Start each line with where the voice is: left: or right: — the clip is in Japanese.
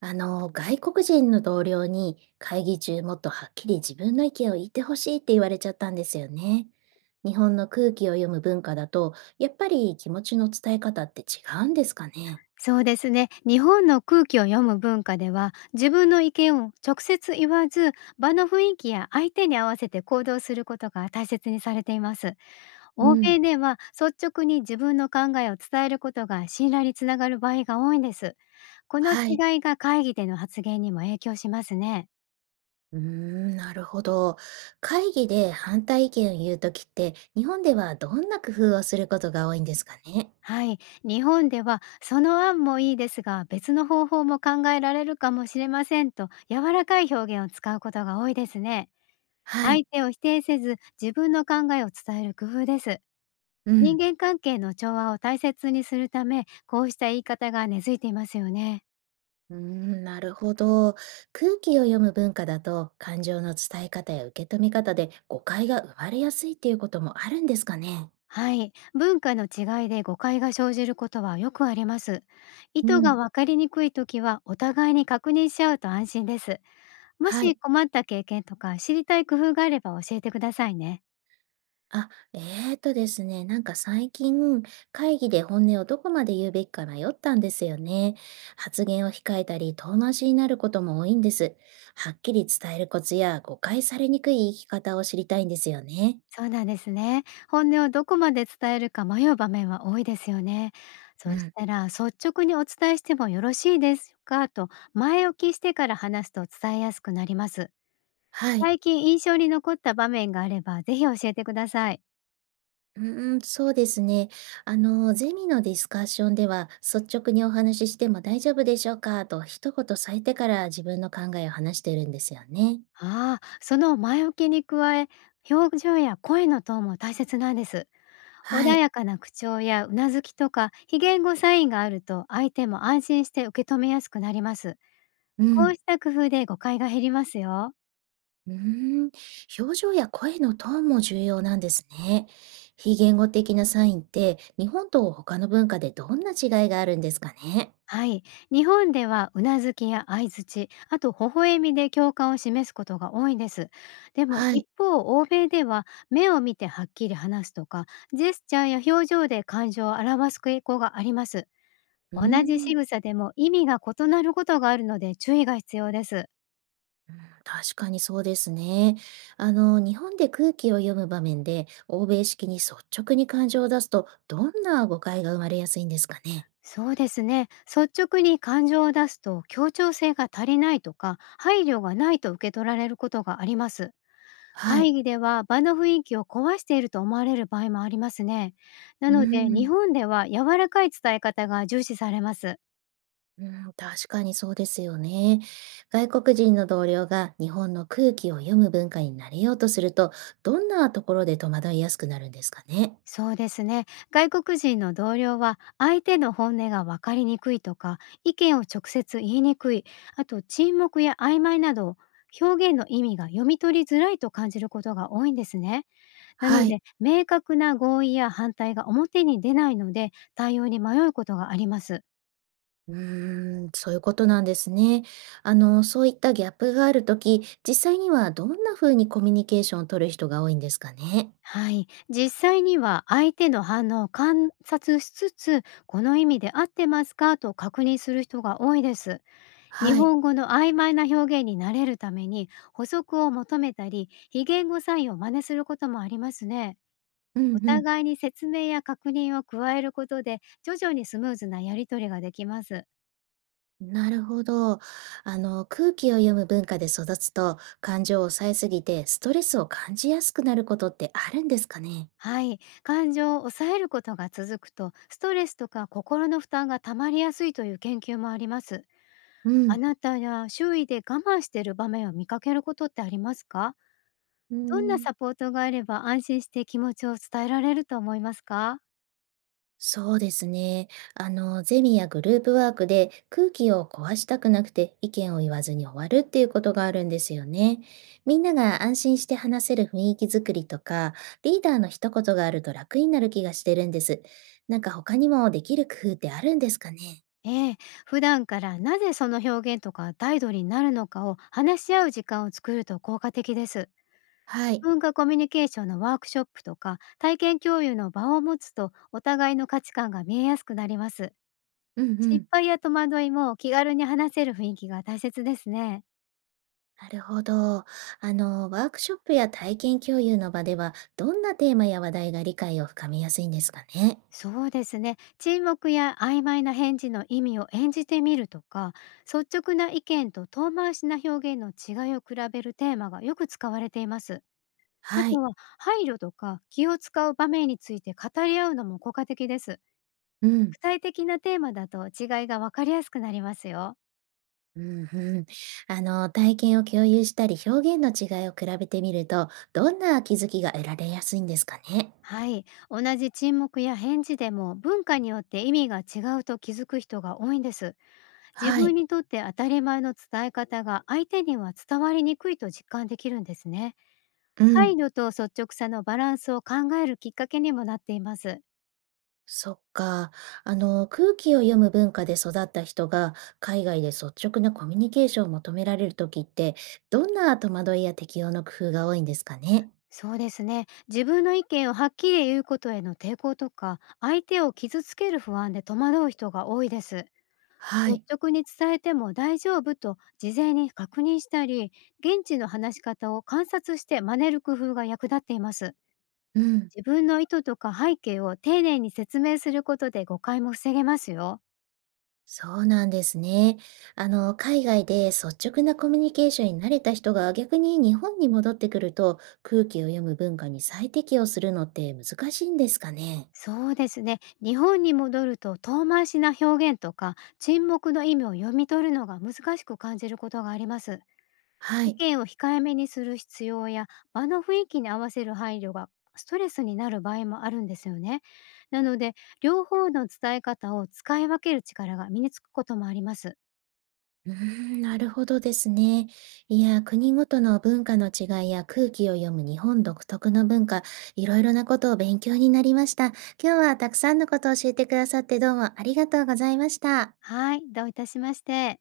right: 外国人の同僚に会議中もっとはっきり自分の意見を言ってほしいって言われちゃったんですよね。日本の空気を読む文化だと、やっぱり気持ちの伝え方って違うんですかね。
left: そうですね。日本の空気を読む文化では、自分の意見を直接言わず、場の雰囲気や相手に合わせて行動することが大切にされています。
right: う
left: 欧
right: ん、
left: 米では率直に自分の考えを伝えることが信頼につながる場合が多いんです。この
right: はい。
left: 違いが会議での発言にも影響しますね。
right: うーん、なるほど。会議で反対意見を言うときって、日本ではどんな工夫をすることが多いんですかね。
left: はい。日本では、その案もいいですが、別の方法も考えられるかもしれませんと、柔らかい表現を使うことが多いですね。
right: はい。
left: 相手を否定せず、自分の考えを伝える工夫です。
right: う
left: 人
right: ん
left: 間関係の調和を大切にするため、こうした言い方が根付いていますよね。
right: うーん、なるほど。空気を読む文化だと、感情の伝え方や受け止め方で誤解が生まれやすいっていうこともあるんですかね。
left: はい。文化の違いで誤解が生じることはよくあります。意
right: う
left: 図が
right: ん、
left: 分かりにくい時は、お互いに確認し合うと安心です。も
right: は
left: し
right: い。
left: 困った経験とか知りたい工夫があれば、教えてくださいね。
right: あ、えーとですね、なんか最近、会議で本音をどこまで言うべきか迷ったんですよね。発言を控えたり、遠回しになることも多いんです。はっきり伝えるコツや誤解されにくい言い方を知りたいんですよね。
left: そうなんですね。本音をどこまで伝えるか迷う場面は多いですよね。そ
right: う
left: し
right: ん。
left: たら、率直にお伝えしてもよろしいですかと、前置きしてから話すと伝えやすくなります。
right: はい。
left: 最近印象に残った場面があれば、ぜひ教えてください。
right: うーん、そうですね。ゼミのディスカッションでは、率直にお話ししても大丈夫でしょうかと一言添えてから自分の考えを話してるんですよね。
left: ああ、その前置きに加え、表情や声のトーンも大切なんです。穏
right: はい。
left: やかな口調やうなずきとか、非言語サインがあると、相手も安心して受け止めやすくなります。
right: う
left: こう
right: ん。
left: した工夫で誤解が減りますよ。
right: うーん。表情や声のトーンも重要なんですね。非言語的なサインって、日本と他の文化でどんな違いがあるんですかね。
left: はい。日本では、うなずきや相槌、あと微笑みで共感を示すことが多いです。でも
right: は
left: 一
right: い。
left: 方、欧米では目を見てはっきり話すとか、ジェスチャーや表情で感情を表す傾向があります。
right: う
left: 同
right: ー
left: じ
right: ん。
left: 仕草でも意味が異なることがあるので、注意が必要です。
right: 確かにそうですね。日本で空気を読む場面で、欧米式に率直に感情を出すと、どんな誤解が生まれやすいんですかね。
left: そうですね。率直に感情を出すと、協調性が足りないとか、配慮がないと受け取られることがあります。
right: は
left: 会
right: い。
left: 議では、場の雰囲気を壊していると思われる場合もありますね。な
right: う
left: ので、日
right: ん、
left: 本では柔らかい伝え方が重視されます。
right: うん、確かにそうですよね。外国人の同僚が日本の空気を読む文化に慣れようとすると、どんなところで戸惑いやすくなるんですかね。
left: そうですね。外国人の同僚は、相手の本音が分かりにくいとか、意見を直接言いにくい、あと沈黙や曖昧など表現の意味が読み取りづらいと感じることが多いんですね。なの
right: はい。
left: で、明確な合意や反対が表に出ないので、対応に迷うことがあります。
right: うーん、そういうことなんですね。そういったギャップがあるとき、実際にはどんな風にコミュニケーションを取る人が多いんですかね。
left: はい、実際には相手の反応を観察しつつ、この意味で合ってますかと確認する人が多いです。日
right: はい。
left: 本語の曖昧な表現に慣れるために補足を求めたり、非言語サインを真似することもありますね。
right: う
left: お
right: んうん。
left: 互いに説明や確認を加えることで、徐々にスムーズなやり取りができます。
right: なるほど。空気を読む文化で育つと、感情を抑えすぎてストレスを感じやすくなることってあるんですかね。
left: はい、感情を抑えることが続くと、ストレスとか心の負担が溜まりやすいという研究もあります。
right: う
left: あ
right: ん。
left: なたや周囲で我慢している場面を見かけることってありますか？
right: う
left: どんな
right: ん。
left: サポートがあれば安心して気持ちを伝えられると思いますか？
right: そうですね。ゼミやグループワークで空気を壊したくなくて意見を言わずに終わるっていうことがあるんですよね。みんなが安心して話せる雰囲気づくりとか、リーダーの一言があると楽になる気がしてるんです。なんか他にもできる工夫ってあるんですかね。
left: ええ、普段からなぜその表現とか態度になるのかを話し合う時間を作ると効果的です。
right: は
left: 異
right: い。
left: 文化コミュニケーションのワークショップとか体験共有の場を持つと、お互いの価値観が見えやすくなります。
right: うんう
left: 失
right: ん。
left: 敗や戸惑いも気軽に話せる雰囲気が大切ですね。
right: なるほど。ワークショップや体験共有の場では、どんなテーマや話題が理解を深めやすいんですかね。
left: そうですね。沈黙や曖昧な返事の意味を演じてみるとか、率直な意見と遠回しな表現の違いを比べるテーマがよく使われています。あ
right: は
left: と
right: い。
left: は、配慮とか気を使う場面について語り合うのも効果的です。
right: うん。
left: 具体的なテーマだと違いがわかりやすくなりますよ。
right: うんうん、体験を共有したり表現の違いを比べてみるとどんな気づきが得られやすいんですかね。
left: はい。同じ沈黙や返事でも、文化によって意味が違うと気づく人が多いんです。自
right: は
left: 分
right: い。
left: にとって当たり前の伝え方が、相手には伝わりにくいと実感できるんですね。
right: う
left: 配
right: ん。
left: 慮と率直さのバランスを考えるきっかけにもなっています。
right: そっか。空気を読む文化で育った人が海外で率直なコミュニケーションを求められる時ってどんな戸惑いや適応の工夫が多いんですかね。
left: そうですね。自分の意見をはっきり言うことへの抵抗とか、相手を傷つける不安で戸惑う人が多いです。
right: は
left: 率
right: い。
left: 直に伝えても大丈夫と事前に確認したり、現地の話し方を観察して真似る工夫が役立っています。
right: うん。
left: 自分の意図とか背景を丁寧に説明することで、誤解も防げますよ。
right: そうなんですね。海外で率直なコミュニケーションに慣れた人が逆に日本に戻ってくると空気を読む文化に再適応するのって難しいんですかね。
left: そうですね。日本に戻ると、遠回しな表現とか沈黙の意味を読み取るのが難しく感じることがあります。
right: は
left: 意
right: い。
left: 見を控えめにする必要や、場の雰囲気に合わせる配慮がストレスになる場合もあるんですよね。なので、両方の伝え方を使い分ける力が身につくこともあります。
right: うーん、なるほどですね。いや、国ごとの文化の違いや空気を読む日本独特の文化、いろいろなことを勉強になりました。今日はたくさんのことを教えてくださってどうもありがとうございました。
left: はい、どういたしまして。